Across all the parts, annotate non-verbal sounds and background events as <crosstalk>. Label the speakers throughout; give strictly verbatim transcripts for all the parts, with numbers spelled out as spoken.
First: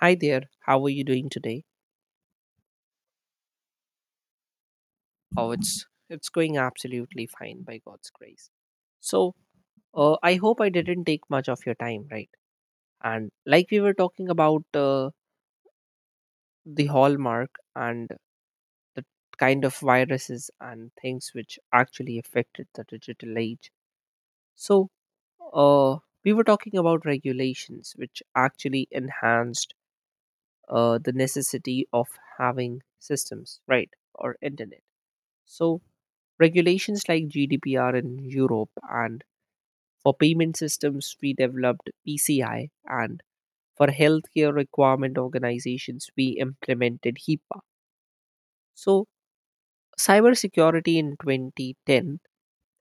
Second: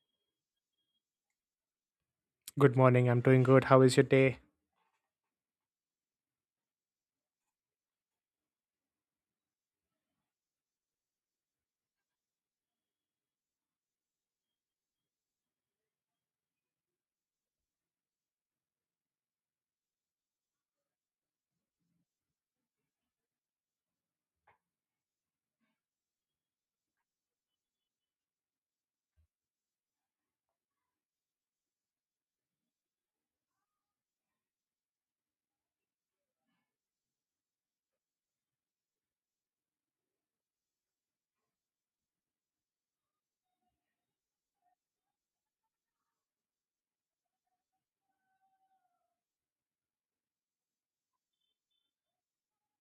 Speaker 1: Hi there. How are you doing today?
Speaker 2: Good morning. I'm doing good. How is your day?
Speaker 1: Oh, it's it's going absolutely fine by God's grace. So, uh, I hope I didn't take much of your time, right? And like we were talking about uh, the hallmark and the kind of viruses and things which actually affected the digital age. So, uh, we were talking about regulations which actually enhanced uh, the necessity of having systems, right, or internet. So, regulations like G D P R in Europe and for payment systems, we developed P C I, and for healthcare requirement organizations, we implemented HIPAA. So, cybersecurity in twenty ten,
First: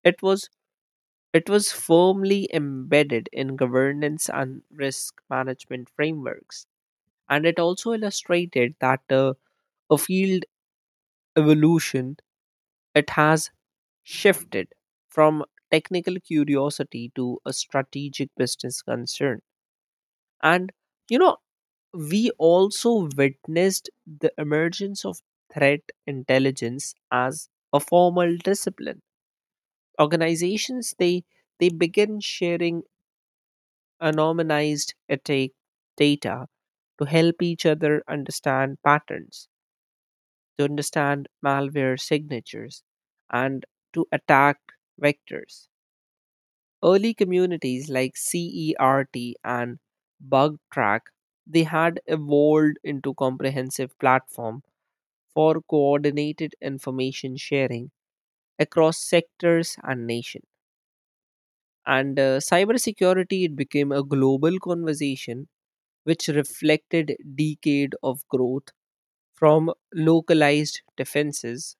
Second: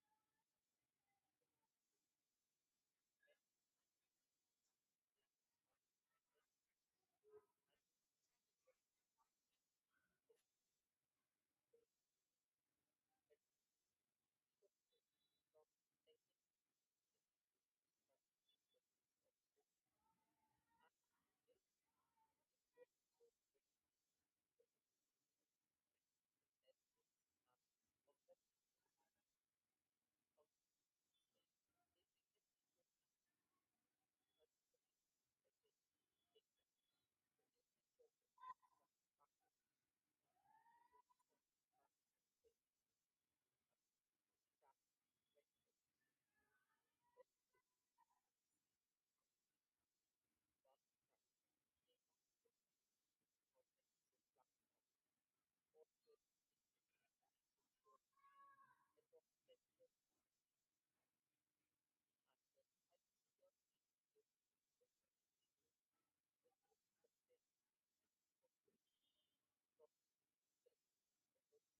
Speaker 1: it was it was firmly embedded in governance and risk management frameworks, and it also illustrated that uh, a field evolution it has shifted from technical curiosity to a strategic business concern. And, you know, we also witnessed the emergence of threat intelligence as a formal discipline. Organizations, they, they begin sharing anonymized attack data to help each other understand patterns, to understand malware signatures, and to attack vectors. Early communities like CERT and BugTrack, they had evolved into comprehensive platform for coordinated information sharing across sectors and nation. And uh, cybersecurity it became a global conversation which reflected decade of growth from localized defenses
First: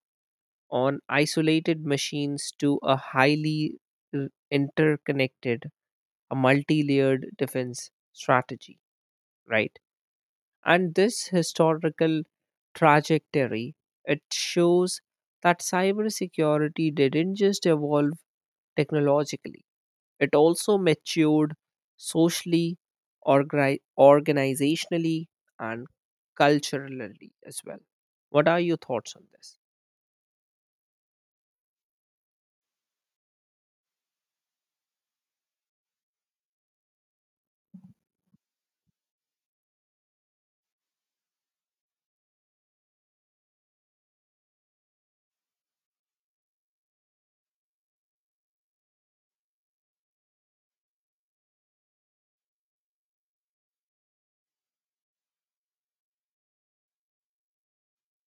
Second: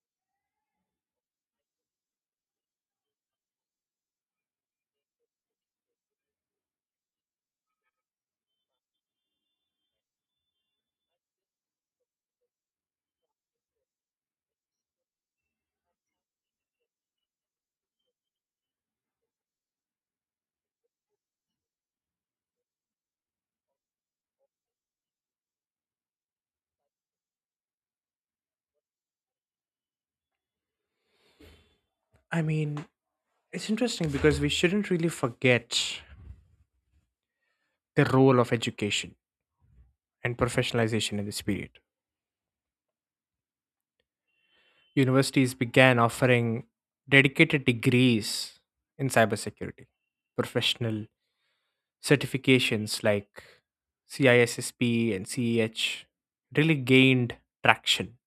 Speaker 1: on isolated machines to a highly uh, interconnected a multi-layered defense strategy, right? And this historical trajectory it shows that cybersecurity didn't just evolve technologically; it also matured socially, orgri- organizationally, and culturally as well. What are your thoughts on this?
Speaker 2: I mean, it's interesting because we shouldn't really forget the role of education and professionalization in this period. Universities began offering dedicated degrees in cybersecurity, professional certifications like C I S S P and C E H really gained traction,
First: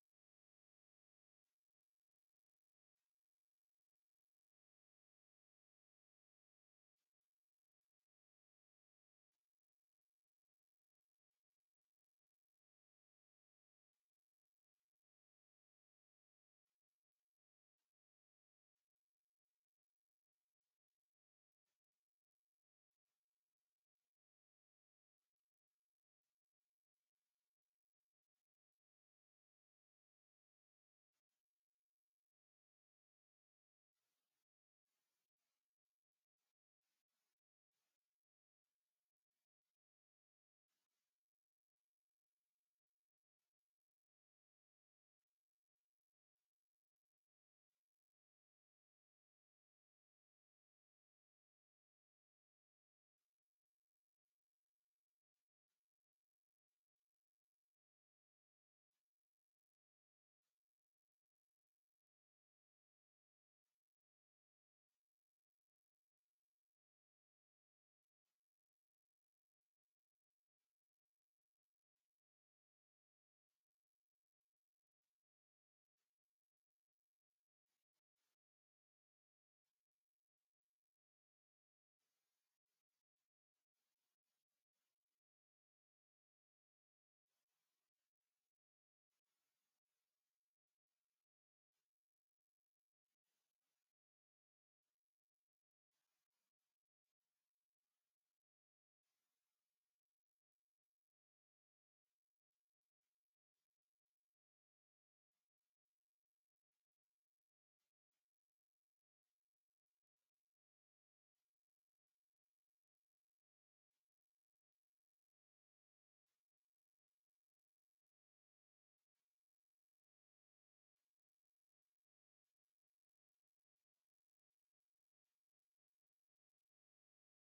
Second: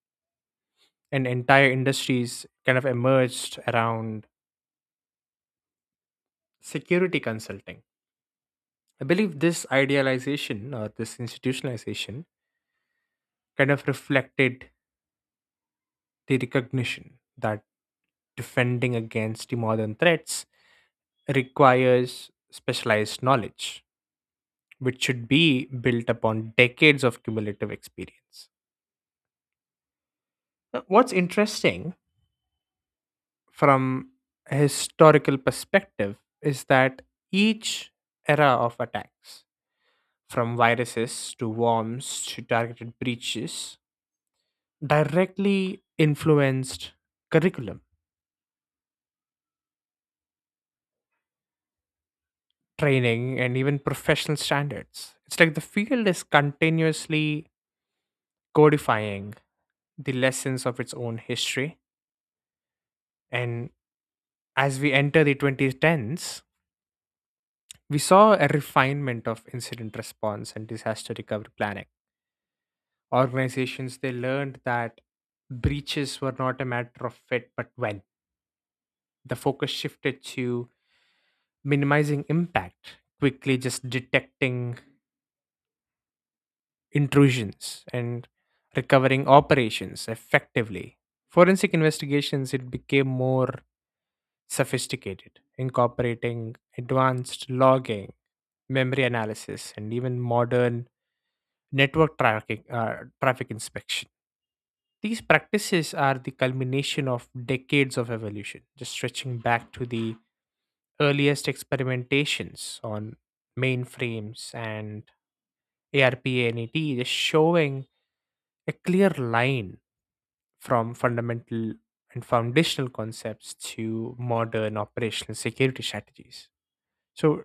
Speaker 2: and entire industries kind of emerged around security consulting. I believe this idealization or this institutionalization kind of reflected the recognition that defending against the modern threats requires specialized knowledge, which should be built upon decades of cumulative experience. Now, what's interesting from a historical perspective is that each era of attacks, from viruses to worms to targeted breaches, directly influenced curriculum, training, and even professional standards. It's like the field is continuously codifying the lessons of its own history. And as we enter the twenty tens, we saw a refinement of incident response and disaster recovery planning. Organizations, they learned that breaches were not a matter of fit but when. The focus shifted to minimizing impact quickly, just detecting intrusions and recovering operations effectively. Forensic investigations, it became more sophisticated, incorporating advanced logging, memory analysis, and even modern network tracking, uh, traffic inspection. These practices are the culmination of decades of evolution, just stretching back to the earliest experimentations on mainframes and ARPANET, just showing a clear line from fundamental and foundational concepts to modern operational security strategies. So,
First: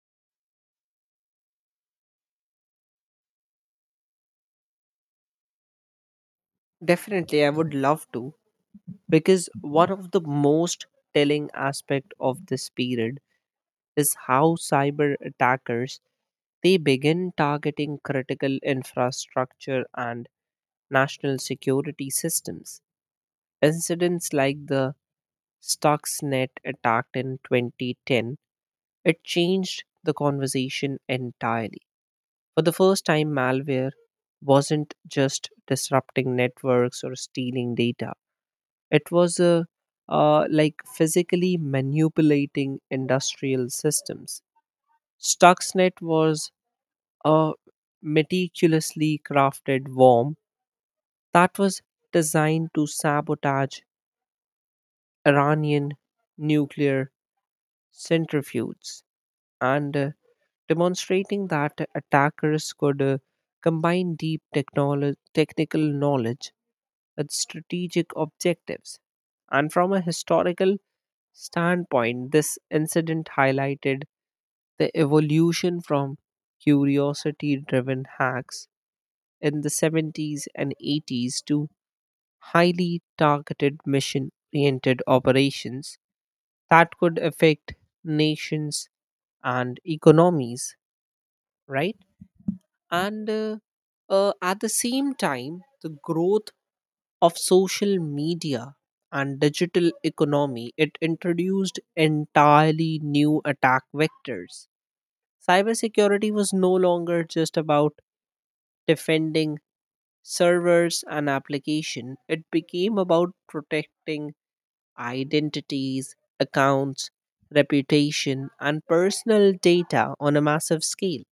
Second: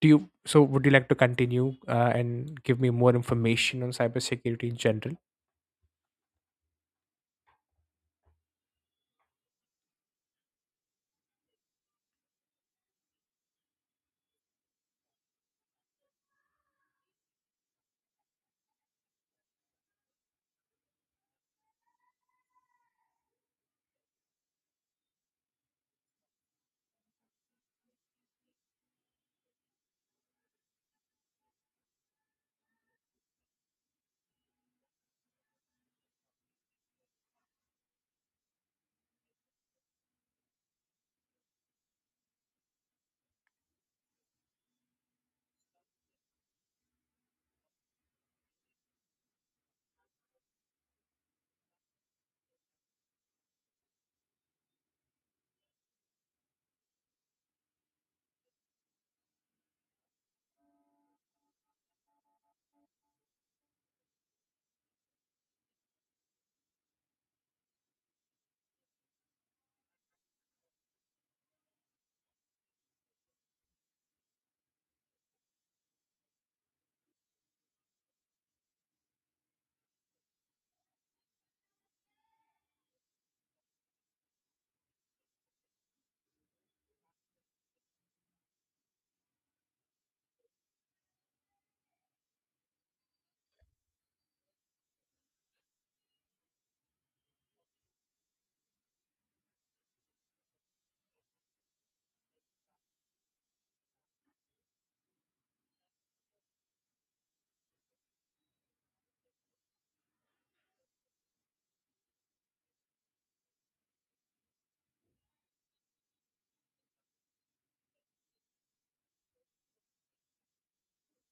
Speaker 2: do you? So, would you like to continue uh, and give me more information on cybersecurity in general?
Speaker 1: Definitely, I would love to because one of the most telling aspect of this period is how cyber attackers they begin targeting critical infrastructure and national security systems. Incidents like the Stuxnet attack in two thousand ten it changed the conversation entirely. For the first time, malware wasn't just disrupting networks or stealing data; it was a uh, like physically manipulating industrial systems. Stuxnet was a meticulously crafted bomb that was designed to sabotage Iranian nuclear centrifuges and uh, demonstrating that attackers could uh, combine deep technolo- technical knowledge with strategic objectives. And from a historical standpoint, this incident highlighted the evolution from curiosity driven hacks in the seventies and eighties to highly targeted mission oriented operations that could affect nations and economies, right? And uh, uh, at the same time, the growth of social media and digital economy it introduced entirely new attack vectors. Cybersecurity was no longer just about defending servers and application. It became about protecting identities, accounts, reputation and personal data on a massive scale.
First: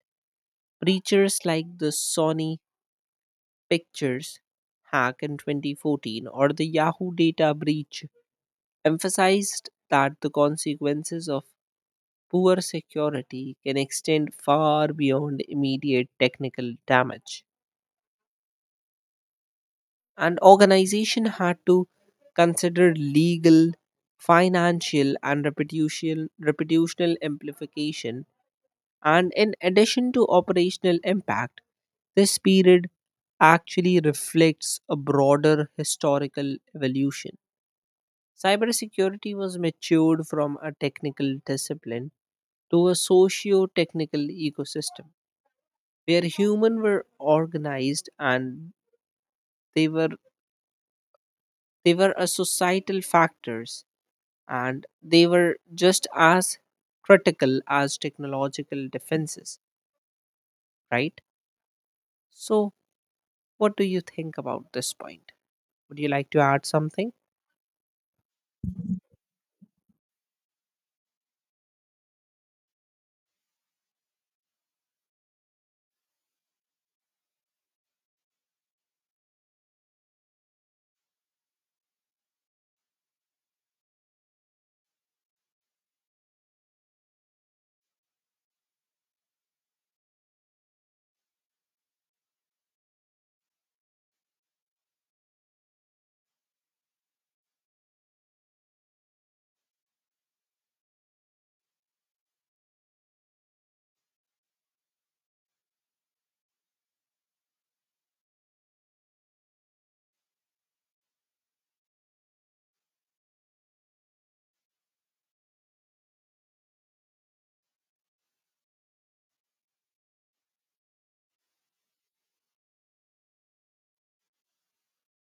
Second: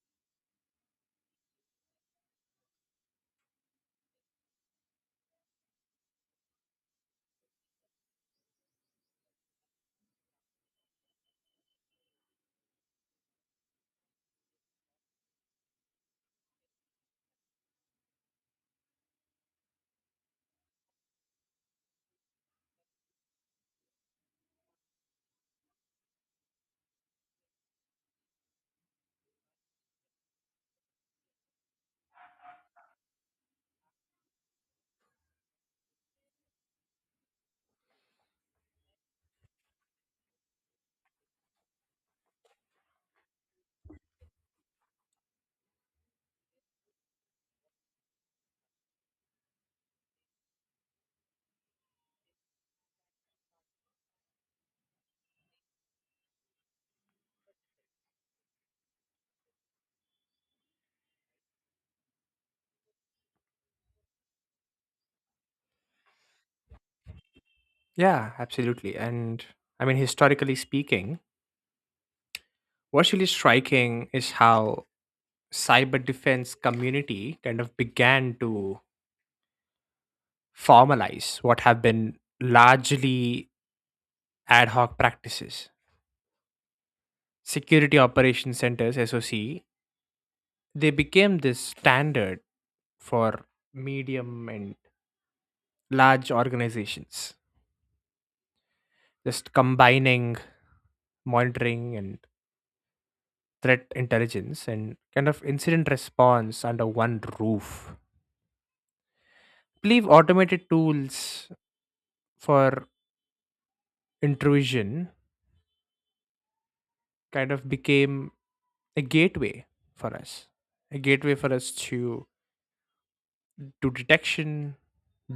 Speaker 1: Breaches like the Sony Pictures hack in twenty fourteen or the Yahoo data breach emphasized that the consequences of poor security can extend far beyond immediate technical damage, and organization had to consider legal, financial and reputational reputational amplification, and in addition to operational impact, this period actually reflects a broader historical evolution. Cybersecurity was matured from a technical discipline to a socio-technical ecosystem where human were organized and they were they were a societal factors, and they were just as critical as technological defenses, right? So, what do you think about this point? Would you like to add something?
Speaker 2: Yeah, absolutely. And I mean, historically speaking, what's really striking is how cyber defense community kind of began to formalize what have been largely ad hoc practices. Security Operations Centers, S O C, they became this standard for medium and large organizations, just combining monitoring and threat intelligence and kind of incident response under one roof. Believe automated tools for intrusion kind of became a gateway for us a gateway for us to do detection,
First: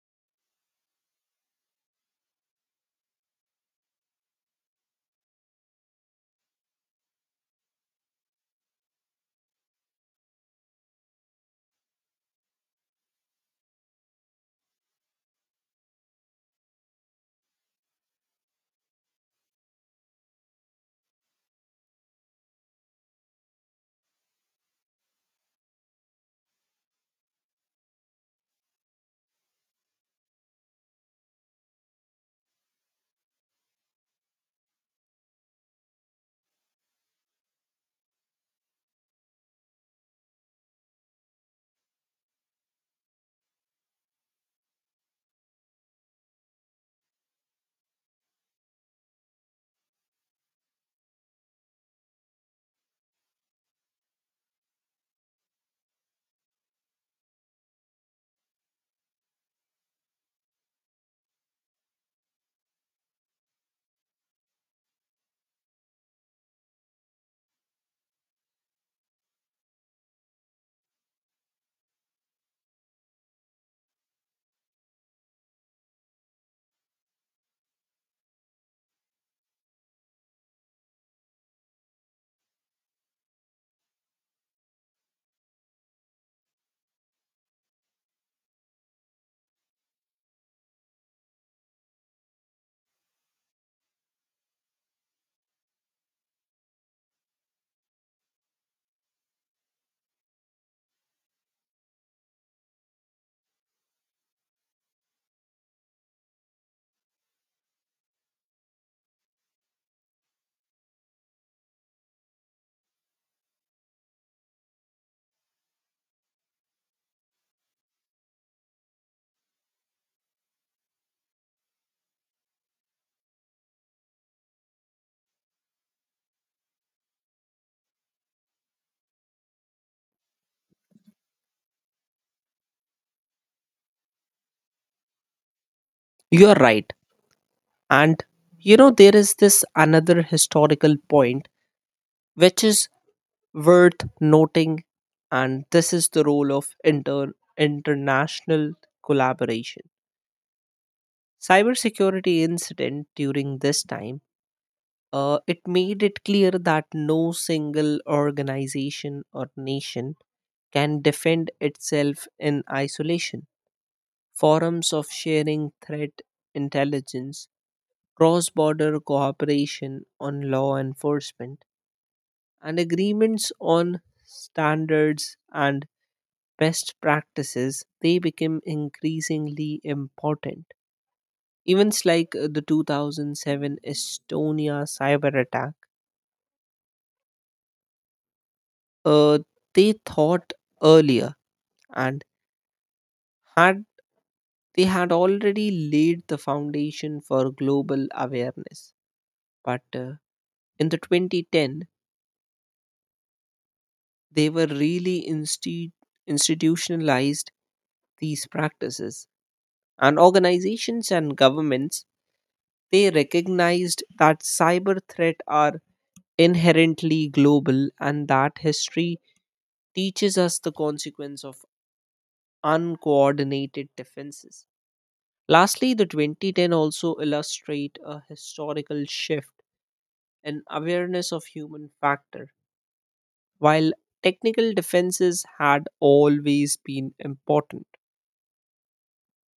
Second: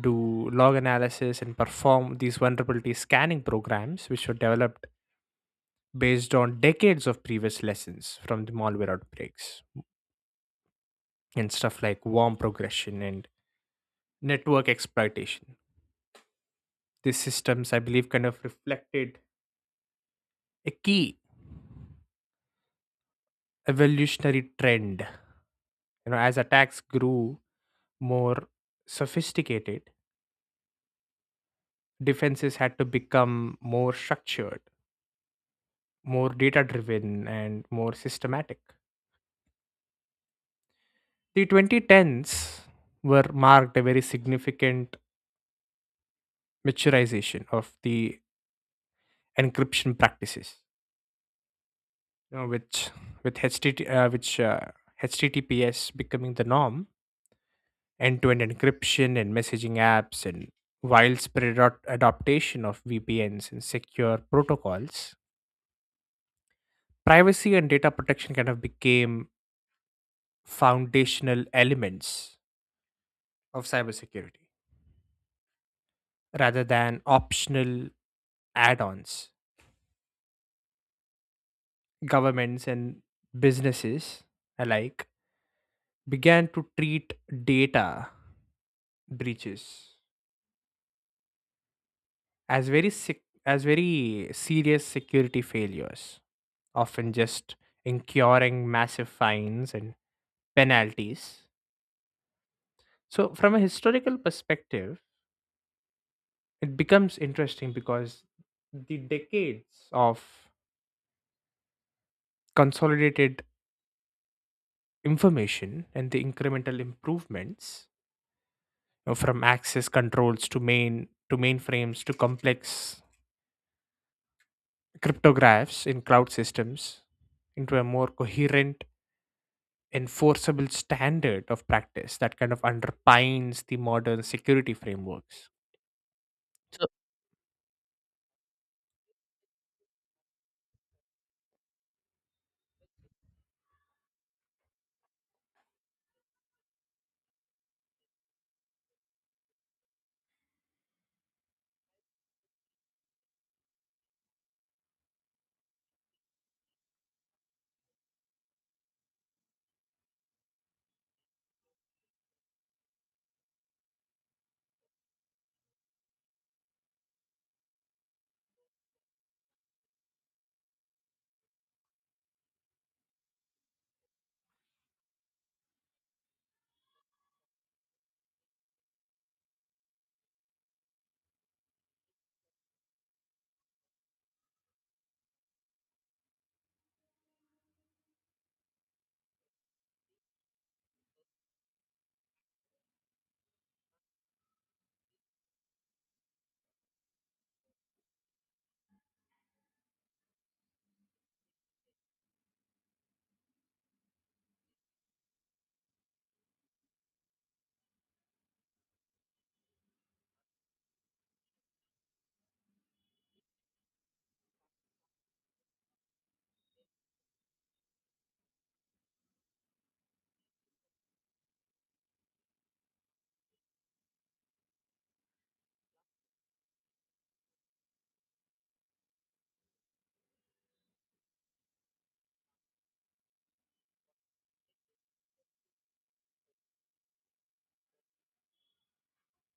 Speaker 2: do log analysis, and perform these vulnerability scanning programs which were developed based on decades of previous lessons from the malware outbreaks and stuff like worm progression and network exploitation. These systems, I believe, kind of reflected a key evolutionary trend. You know, as attacks grew more sophisticated, defenses had to become more structured, more data driven, and more systematic. The twenty tens were marked a very significant maturization of the encryption practices, you know, which with H T T, uh, which uh, H T T P S becoming the norm, end-to-end encryption and messaging apps, and widespread adop- adoption of V P Ns and secure protocols. Privacy and data protection kind of became foundational elements of cybersecurity rather than optional add ons. Governments and businesses alike began to treat data breaches as very sec- as very serious security failures, often just incurring massive fines and penalties. So, from a historical perspective, it becomes interesting because the decades of consolidated information and the incremental improvements, you know, from access controls to main to mainframes to complex cryptographs in cloud systems into a more coherent enforceable standard of practice that kind of underpins the modern security frameworks.
Speaker 1: You're
Speaker 2: So
Speaker 1: right. And you know, there is this another historical point which is worth noting, and this is the role of inter- international collaboration. Cybersecurity incident during this time, Uh, it made it clear that no single organization or nation can defend itself in isolation. Forums of sharing threat intelligence, cross border cooperation on law enforcement, and agreements on standards and best practices they became increasingly important. Events like uh, the two thousand seven Estonia cyber attack, uh, they thought earlier, and had they had already laid the foundation for global awareness, but uh, in the twenty ten they were really insti- institutionalized these practices, and organizations and governments they recognized that cyber threats are inherently global, and that history teaches us the consequence of uncoordinated defenses. Lastly, the twenty ten also illustrate a historical shift in awareness of human factor. While technical defenses had always been important,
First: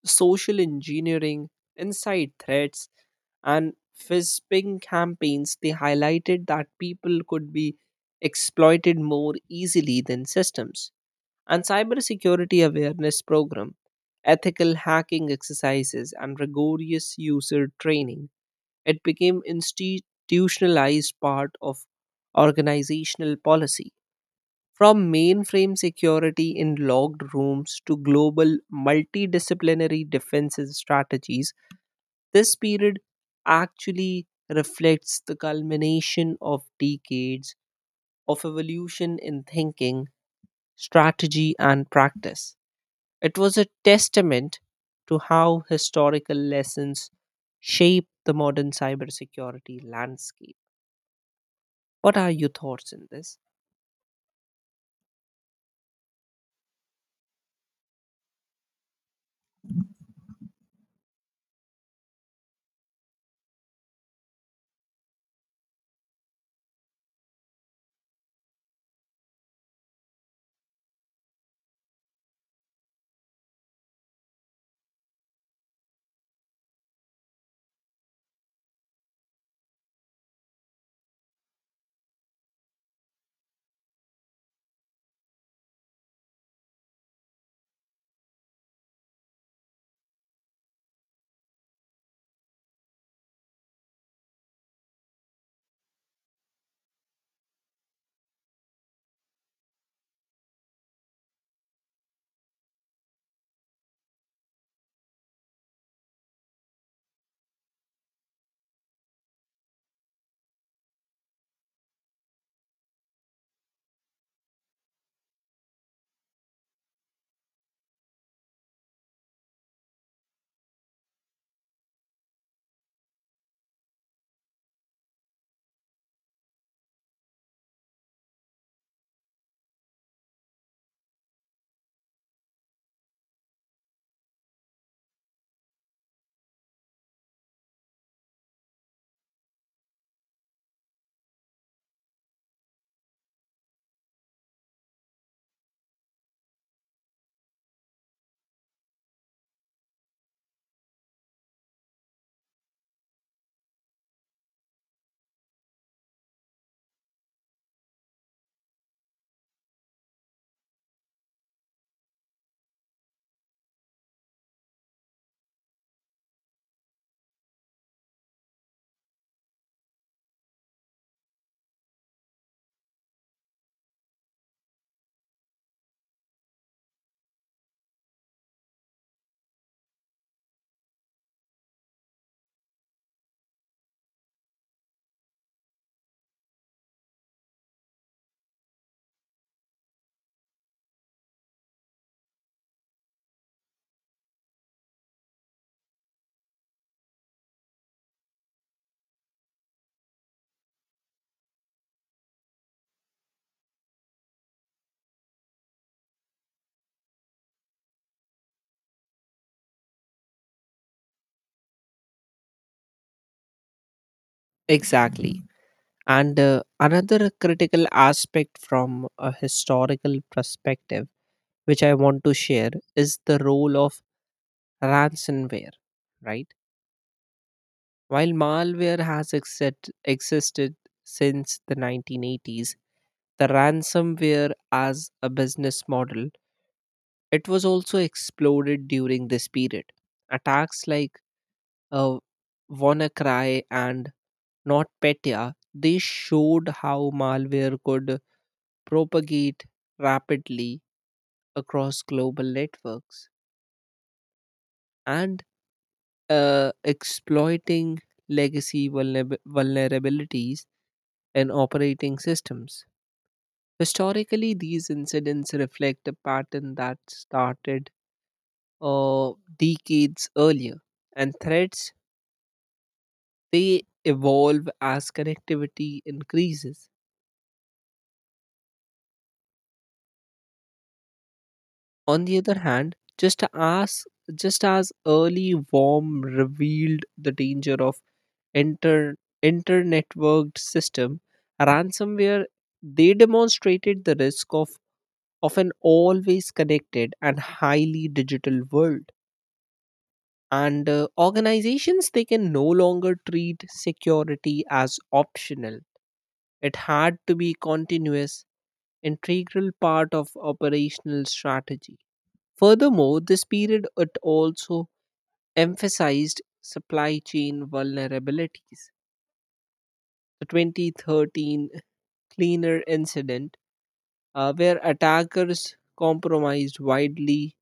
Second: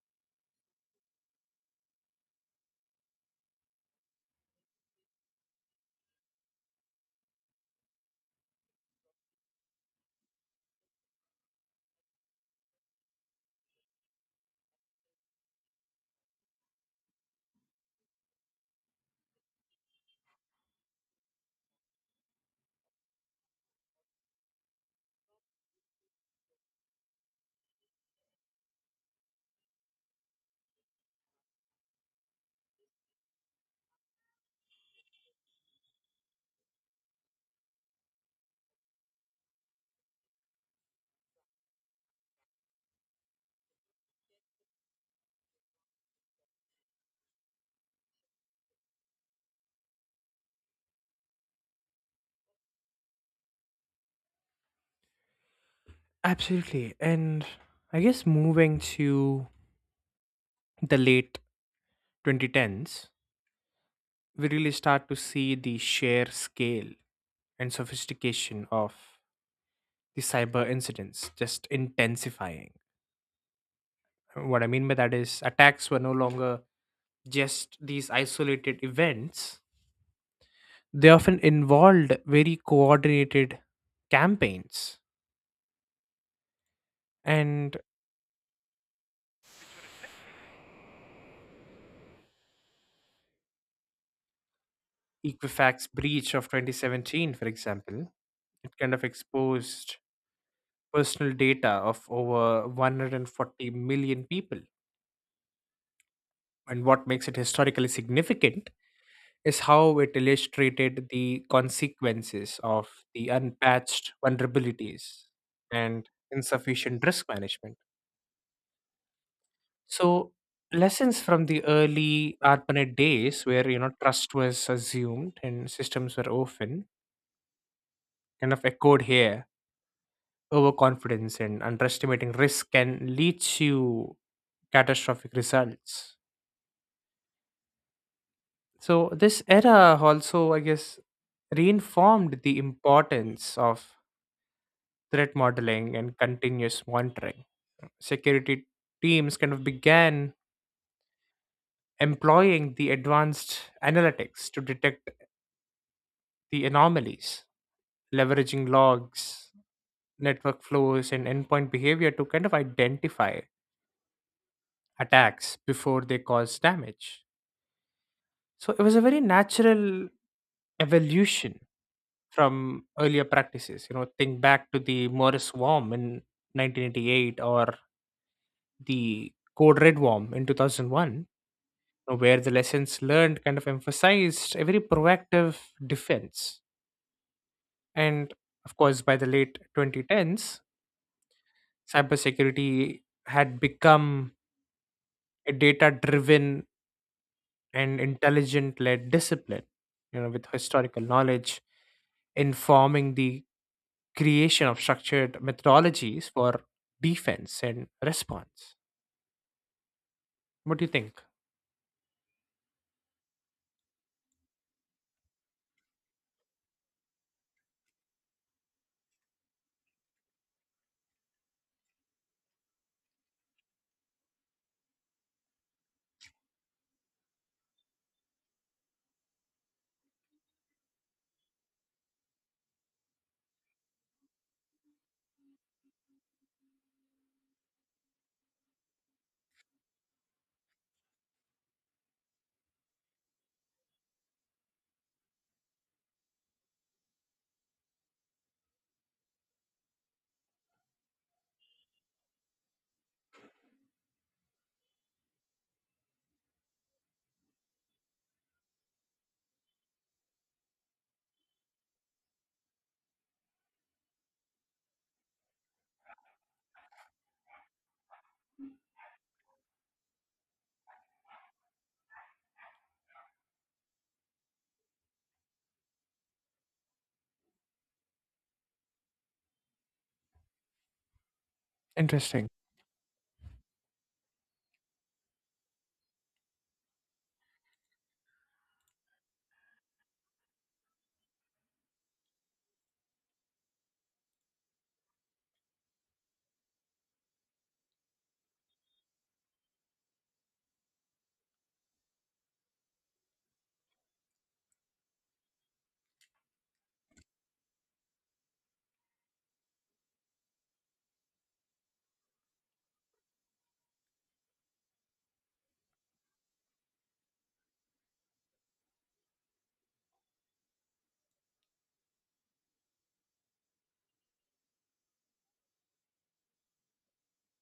Speaker 1: social engineering, inside threats, and phishing campaigns they highlighted that people could be exploited more easily than systems. And cybersecurity awareness program, ethical hacking exercises and rigorous user training, it became institutionalized part of organizational policy. From mainframe security in logged rooms to global multidisciplinary defense strategies, this period actually reflects the culmination of decades of evolution in thinking, strategy, and practice. It was a testament to how historical lessons shape the modern cybersecurity landscape. What are your thoughts in this?
Speaker 2: absolutely. And I guess moving to the late twenty tens, we really start to see the sheer scale and sophistication of the cyber incidents just intensifying. What I mean by that is attacks were no longer just these isolated events, they often involved very coordinated campaigns. And Equifax breach of twenty seventeen, for example, it kind of exposed personal data of over one hundred forty million people. And what makes it historically significant is how it illustrated the consequences of the unpatched vulnerabilities and insufficient risk management. So, lessons from the early ARPANET days, where you know trust was assumed and systems were often kind of echoed here, overconfidence and underestimating risk can lead to catastrophic results. So, this era also, I guess, reinformed the importance of threat modeling and continuous monitoring. Security teams kind of began employing the advanced analytics to detect the anomalies, leveraging logs, network flows, and endpoint behavior to kind of identify attacks before they cause damage. So it was a very natural evolution from earlier practices. You know, think back to the Morris worm in nineteen eighty-eight or the Code Red worm in two thousand one, know, where the lessons learned kind of emphasized a very proactive defense. And of course, by the late twenty tens, cybersecurity had become a data driven and intelligent led discipline, you know, with historical knowledge informing the creation of structured methodologies for defense and response. What do you think?
Speaker 1: Exactly. And uh, another critical aspect from a historical perspective, which I want to share, is the role of ransomware, right? While malware has exist- existed since the nineteen eighties, the ransomware as a business model, it was also exploded during this period. Attacks like uh, WannaCry and not Petya. They showed how malware could propagate rapidly across global networks and uh, exploiting legacy vulnerab- vulnerabilities in operating systems. Historically, these incidents reflect a pattern that started uh, decades earlier, and threats they evolve as connectivity increases. On the
Speaker 2: Interesting.
Speaker 1: other hand, just as just as early warm revealed the danger of inter internetworked system, ransomware they demonstrated the risk of of an always connected and highly digital world. And uh, organizations they can no longer treat security as optional. It had to be continuous, integral part of operational strategy. Furthermore, this period it also emphasized supply chain vulnerabilities. The twenty thirteen cleaner incident, uh, where attackers compromised widely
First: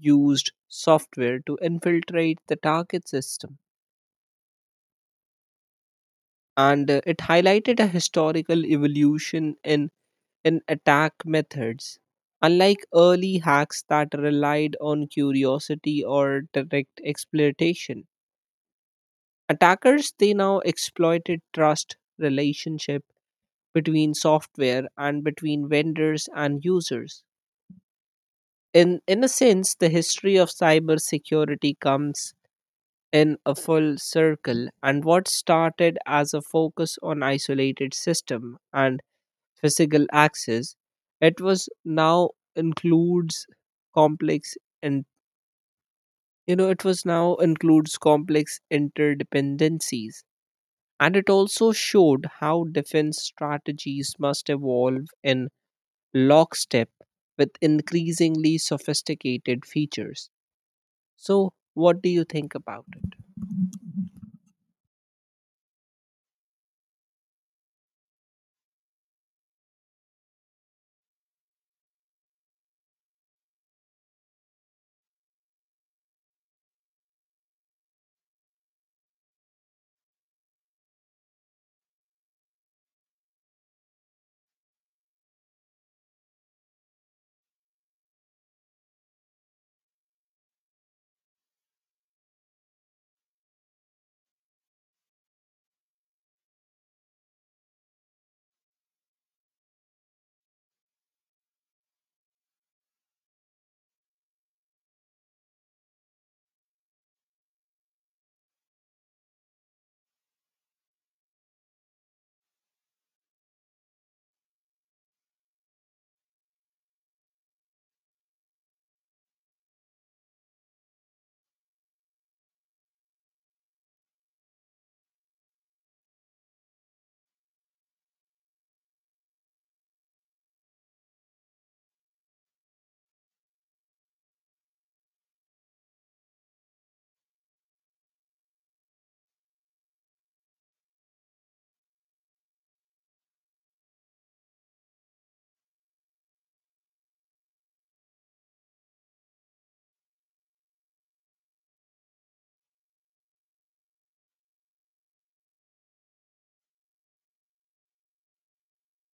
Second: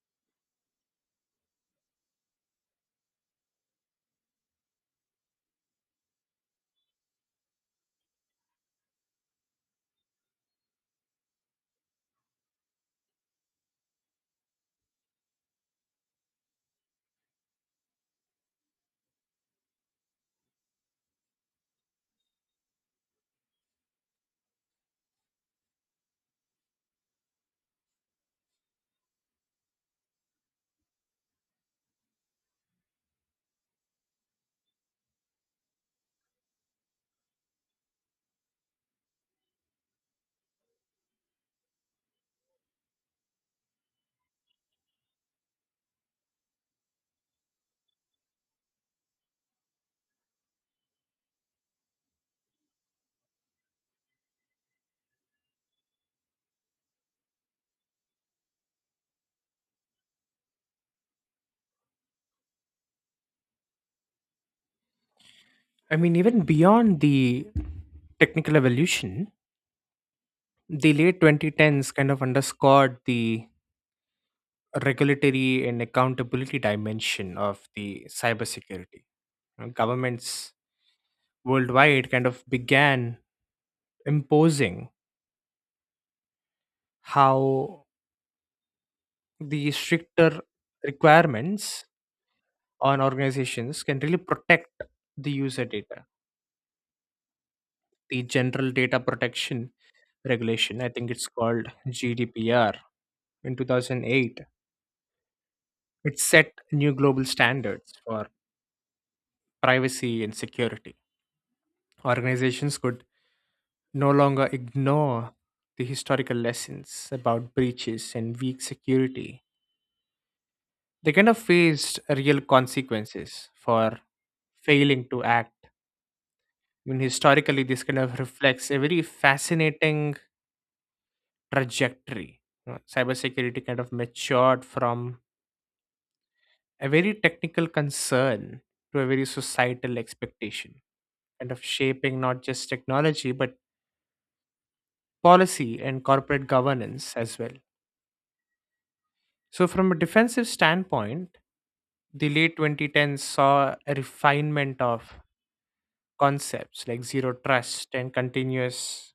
Speaker 1: used software to infiltrate the target system, and uh, it highlighted a historical evolution in, in attack methods. Unlike early hacks that relied on curiosity or direct exploitation, attackers they now exploited trust, relationships between software and between vendors and users. In, in a sense, the history of cybersecurity comes in a full circle, and what started as a focus on isolated system and physical access, it was now includes complex and you know it was now includes complex interdependencies, and it also showed how defense strategies must evolve in lockstep with increasingly sophisticated features. So, what do you think about it?
Speaker 2: I mean, even beyond the technical evolution, the late twenty tens kind of underscored the regulatory and accountability dimension of the cybersecurity. You know, governments worldwide kind of began imposing how the stricter requirements on organizations can really protect the user data. The General Data Protection Regulation, I think it's called G D P R, in two thousand eight, it set new global standards for privacy and security. Organizations could no longer ignore the historical lessons about breaches and weak security. They kind of faced real consequences for failing to act. I mean, historically, this kind of reflects a very fascinating trajectory. You know, cybersecurity kind of matured from a very technical concern to a very societal expectation, kind of shaping not just technology, but policy and corporate governance as well. So, from a defensive standpoint, the late twenty tens saw a refinement of concepts like zero trust and continuous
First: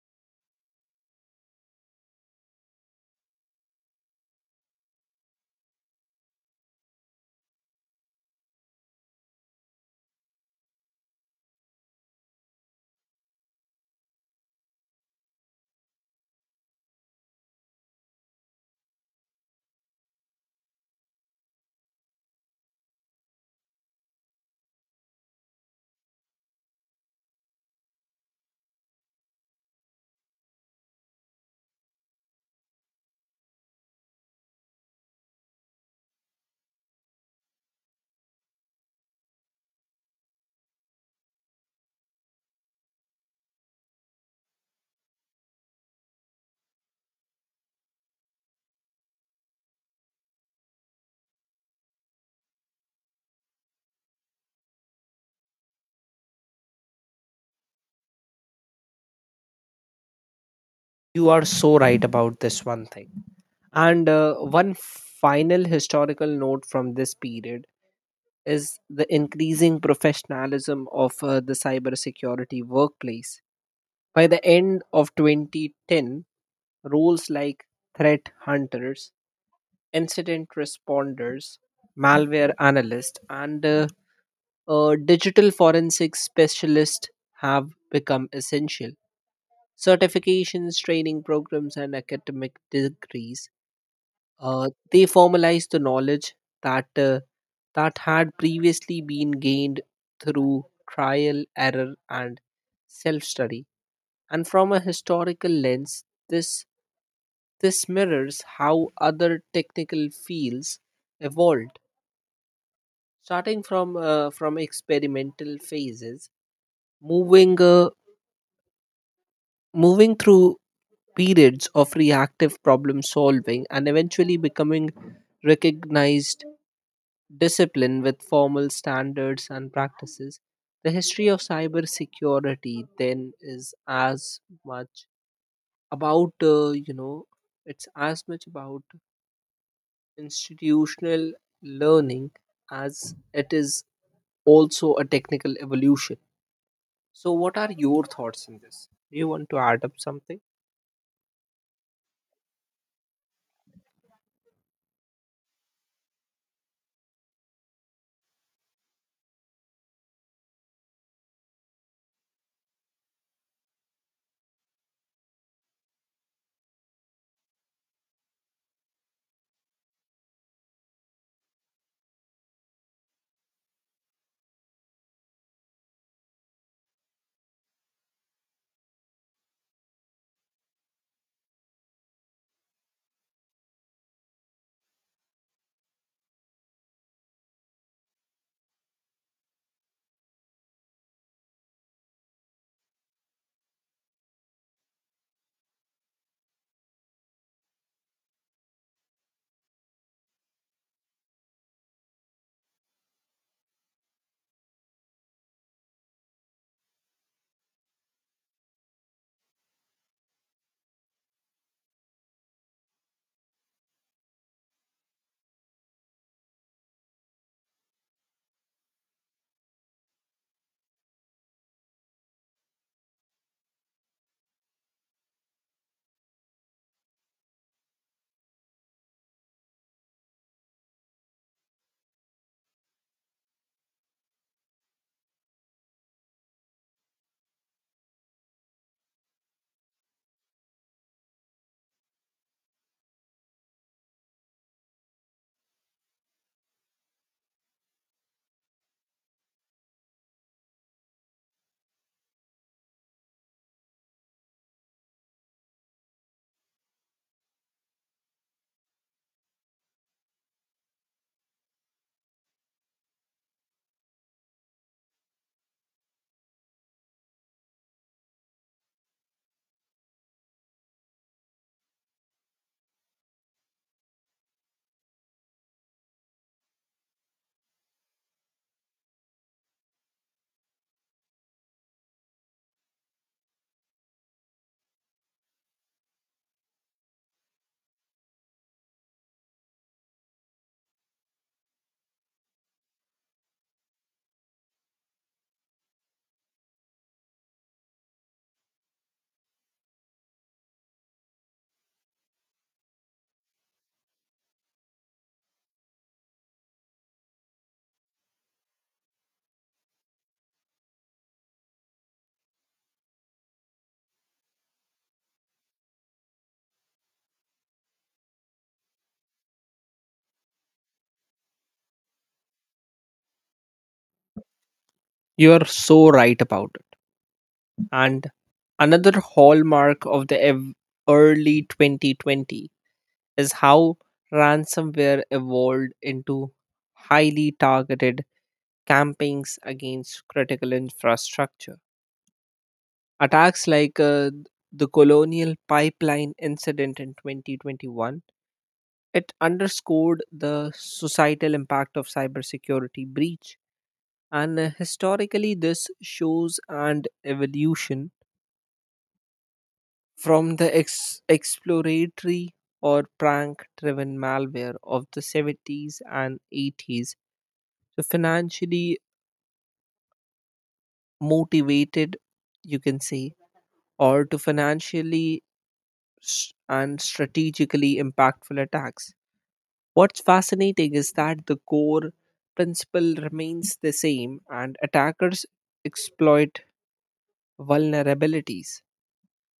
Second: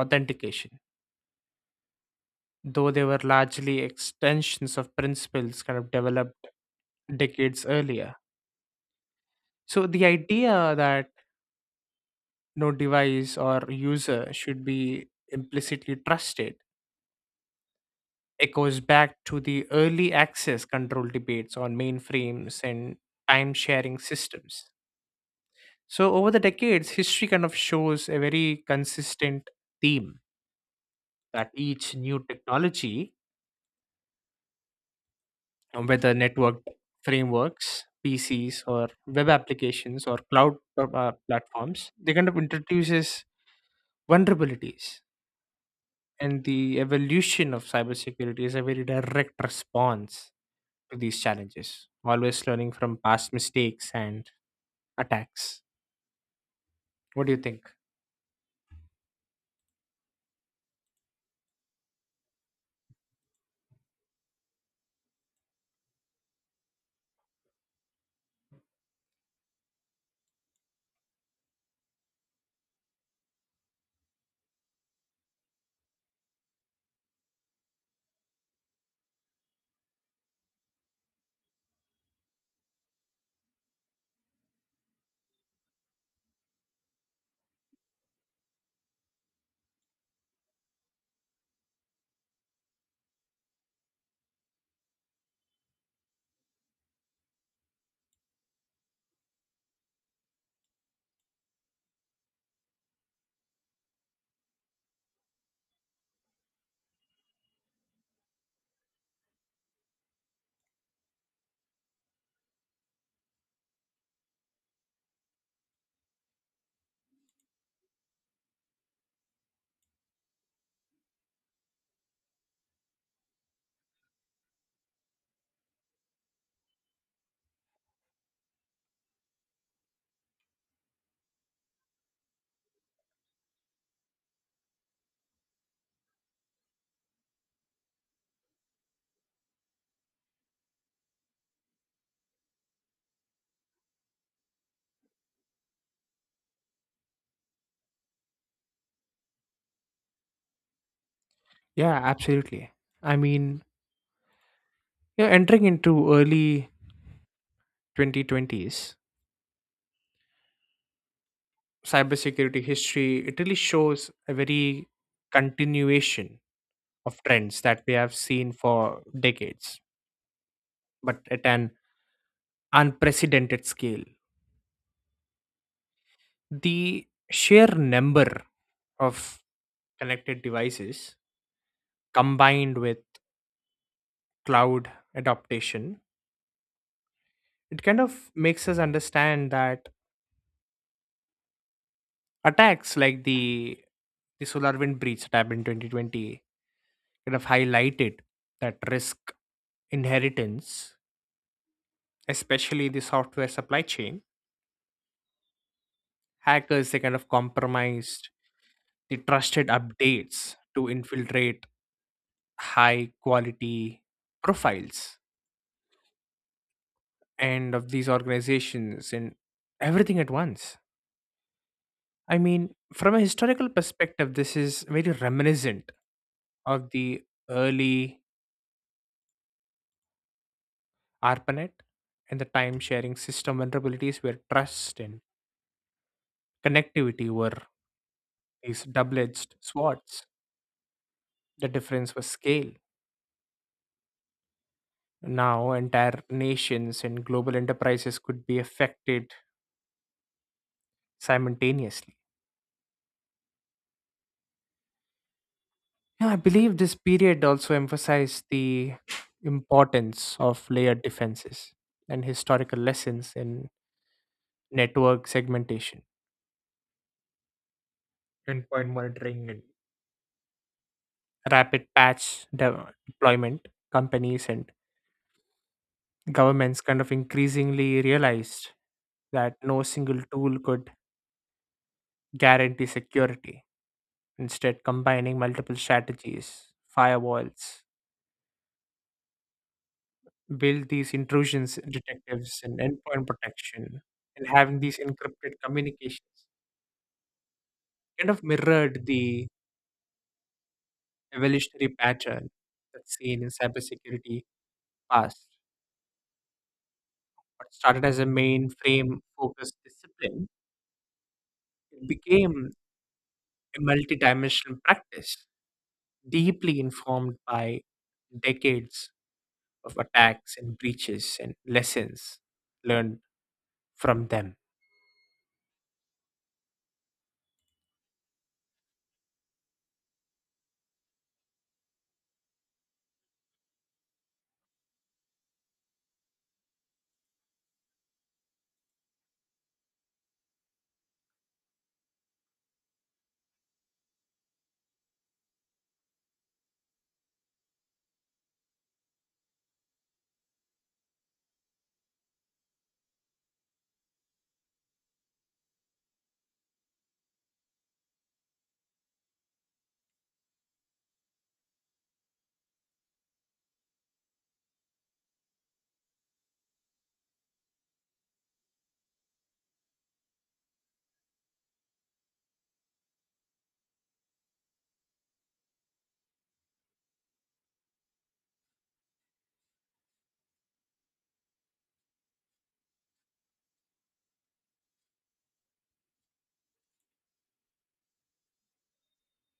Speaker 2: authentication, though they were largely extensions of principles kind of developed decades earlier. So, the idea that no device or user should be implicitly trusted echoes back to the early access control debates on mainframes and time sharing systems. So over the decades, history kind of shows a very consistent theme that each new technology, um, whether networked frameworks, P Cs, or web applications, or cloud uh, uh, platforms, they kind of introduces vulnerabilities. And the evolution of cybersecurity is a very direct response to these challenges, always learning from past mistakes and attacks. What do you think?
Speaker 1: You are so right about this one thing. And uh, one final historical note from this period is the increasing professionalism of uh, the cybersecurity workplace. By the end of twenty ten, roles like threat hunters, incident responders, malware analysts, and uh, uh, digital forensic specialists have become essential. Certifications, training programs, and academic degrees uh, they formalize the knowledge that uh, that had previously been gained through trial, error, and self-study. And from a historical lens, this this mirrors how other technical fields evolved, starting from uh, from experimental phases, moving uh, moving through periods of reactive problem solving and eventually becoming recognized discipline with formal standards and practices. The history of cybersecurity then is as much about uh, you know it's as much about institutional learning as it is also a technical evolution. So what are your thoughts on this? Do you want to add up something?
Speaker 2: Yeah, absolutely. I mean, you're entering into early twenty twenties cybersecurity history. It really shows a very continuation of trends that we have seen for decades but at an unprecedented scale. The sheer number of connected devices combined with cloud adaptation, it kind of makes us understand that attacks like the the SolarWind breach that happened in twenty twenty kind of highlighted that risk inheritance, especially the software supply chain. Hackers, they kind of compromised the trusted updates to infiltrate high quality profiles and of these organizations and everything at once. I mean, from a historical perspective, this is very reminiscent of the early ARPANET and the time sharing system vulnerabilities where trust and connectivity were these double edged swords. The difference was scale. Now, entire nations and global enterprises could be affected simultaneously. Now, I believe this period also emphasized the importance of layered defenses and historical lessons in network segmentation, endpoint monitoring, and rapid patch de- deployment. Companies and governments kind of increasingly realized that no single tool could guarantee security. Instead, combining multiple strategies, firewalls, build these intrusions detectives and endpoint protection and having these encrypted communications kind of mirrored the evolutionary pattern that's seen in cybersecurity past. What started as a mainframe focused discipline, it became a multidimensional practice, deeply informed by decades of attacks and breaches and lessons learned from them. <sighs>
Speaker 1: You are so right about it. And another hallmark of the ev- early twenty twenty is how ransomware evolved into highly targeted campaigns against critical infrastructure. Attacks like uh, the Colonial Pipeline incident in twenty twenty-one it underscored the societal impact of cybersecurity breach, and uh, historically this shows and evolution from the ex- exploratory or prank driven malware of the seventies and eighties to financially motivated, you can say, or to financially s- and strategically impactful attacks. What's fascinating is that the core principle remains the same, and attackers exploit vulnerabilities,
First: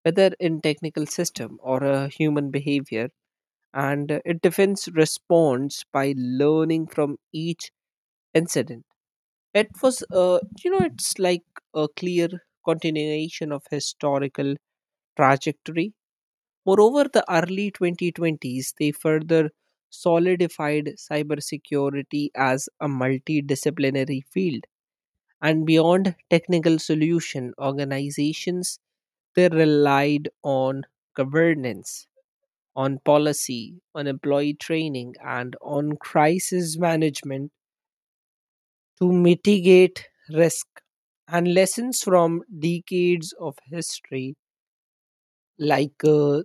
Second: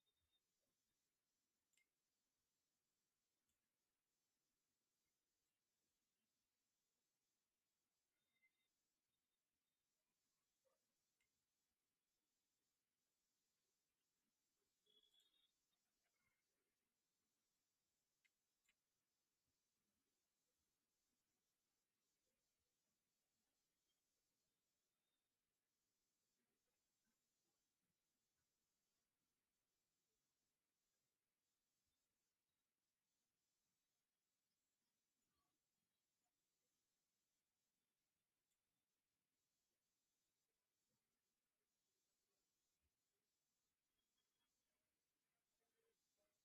Speaker 1: whether in technical system or a human behavior, and uh, it defends response by learning from each incident. It was, uh, you know, it's like a clear continuation of historical trajectory. Moreover, the early twenty twenties they further solidified cybersecurity as a multidisciplinary field. And beyond technical solution, organizations they relied on governance, on policy, on employee training, and on crisis management to mitigate risk. And lessons from decades of history, like uh,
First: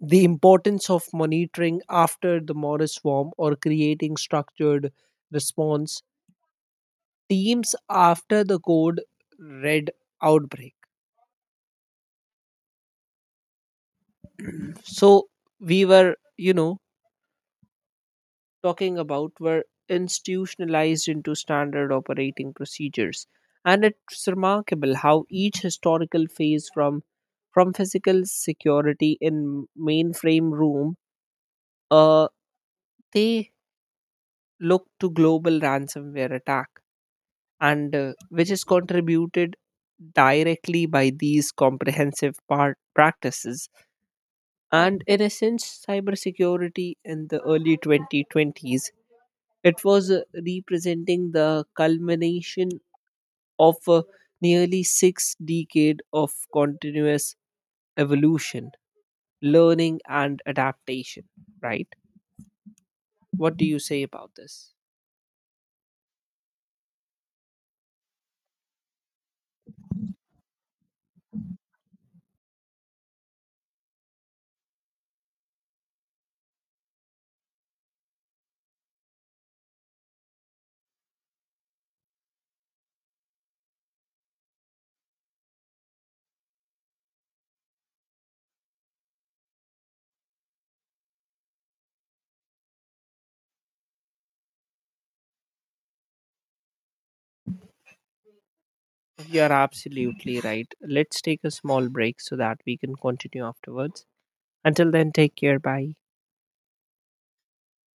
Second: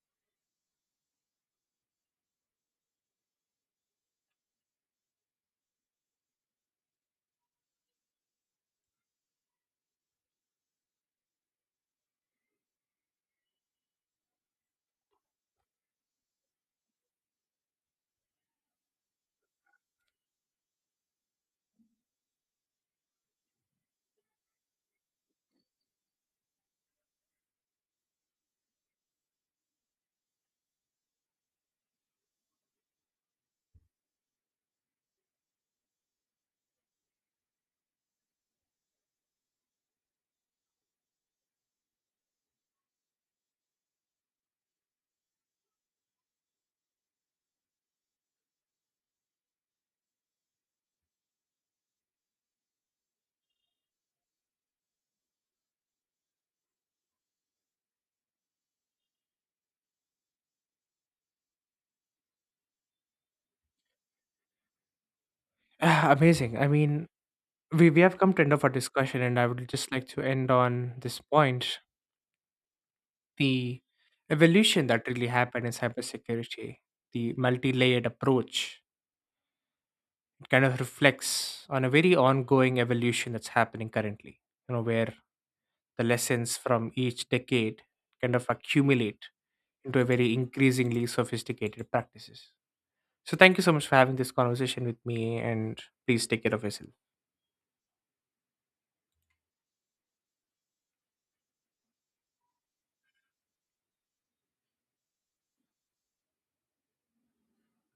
Speaker 1: the importance of monitoring after the Morris swarm, or creating structured response teams after the code red outbreak. So we were, you know, talking about were institutionalized into standard operating procedures. And it's remarkable how each historical phase, from from physical security in mainframe room, uh, they look to global ransomware attack, and uh, which is contributed directly by these comprehensive part practices. And in a sense, cybersecurity in the early twenty twenties, it was uh, representing the culmination of uh, nearly six decade of continuous evolution, learning, and adaptation. Right? What do you say about this?
Speaker 2: Ah, amazing. I mean, we, we have come to end of our discussion and I would just like to end on this point. The evolution that really happened in cybersecurity, the multi-layered approach, it kind of reflects on a very ongoing evolution that's happening currently, you know, where the lessons from each decade kind of accumulate into a very increasingly sophisticated practices. So thank you so much for having this conversation with me and please take care of yourself.
Speaker 1: You're absolutely right. Let's take a small break so that we can continue afterwards. Until then, take care. Bye.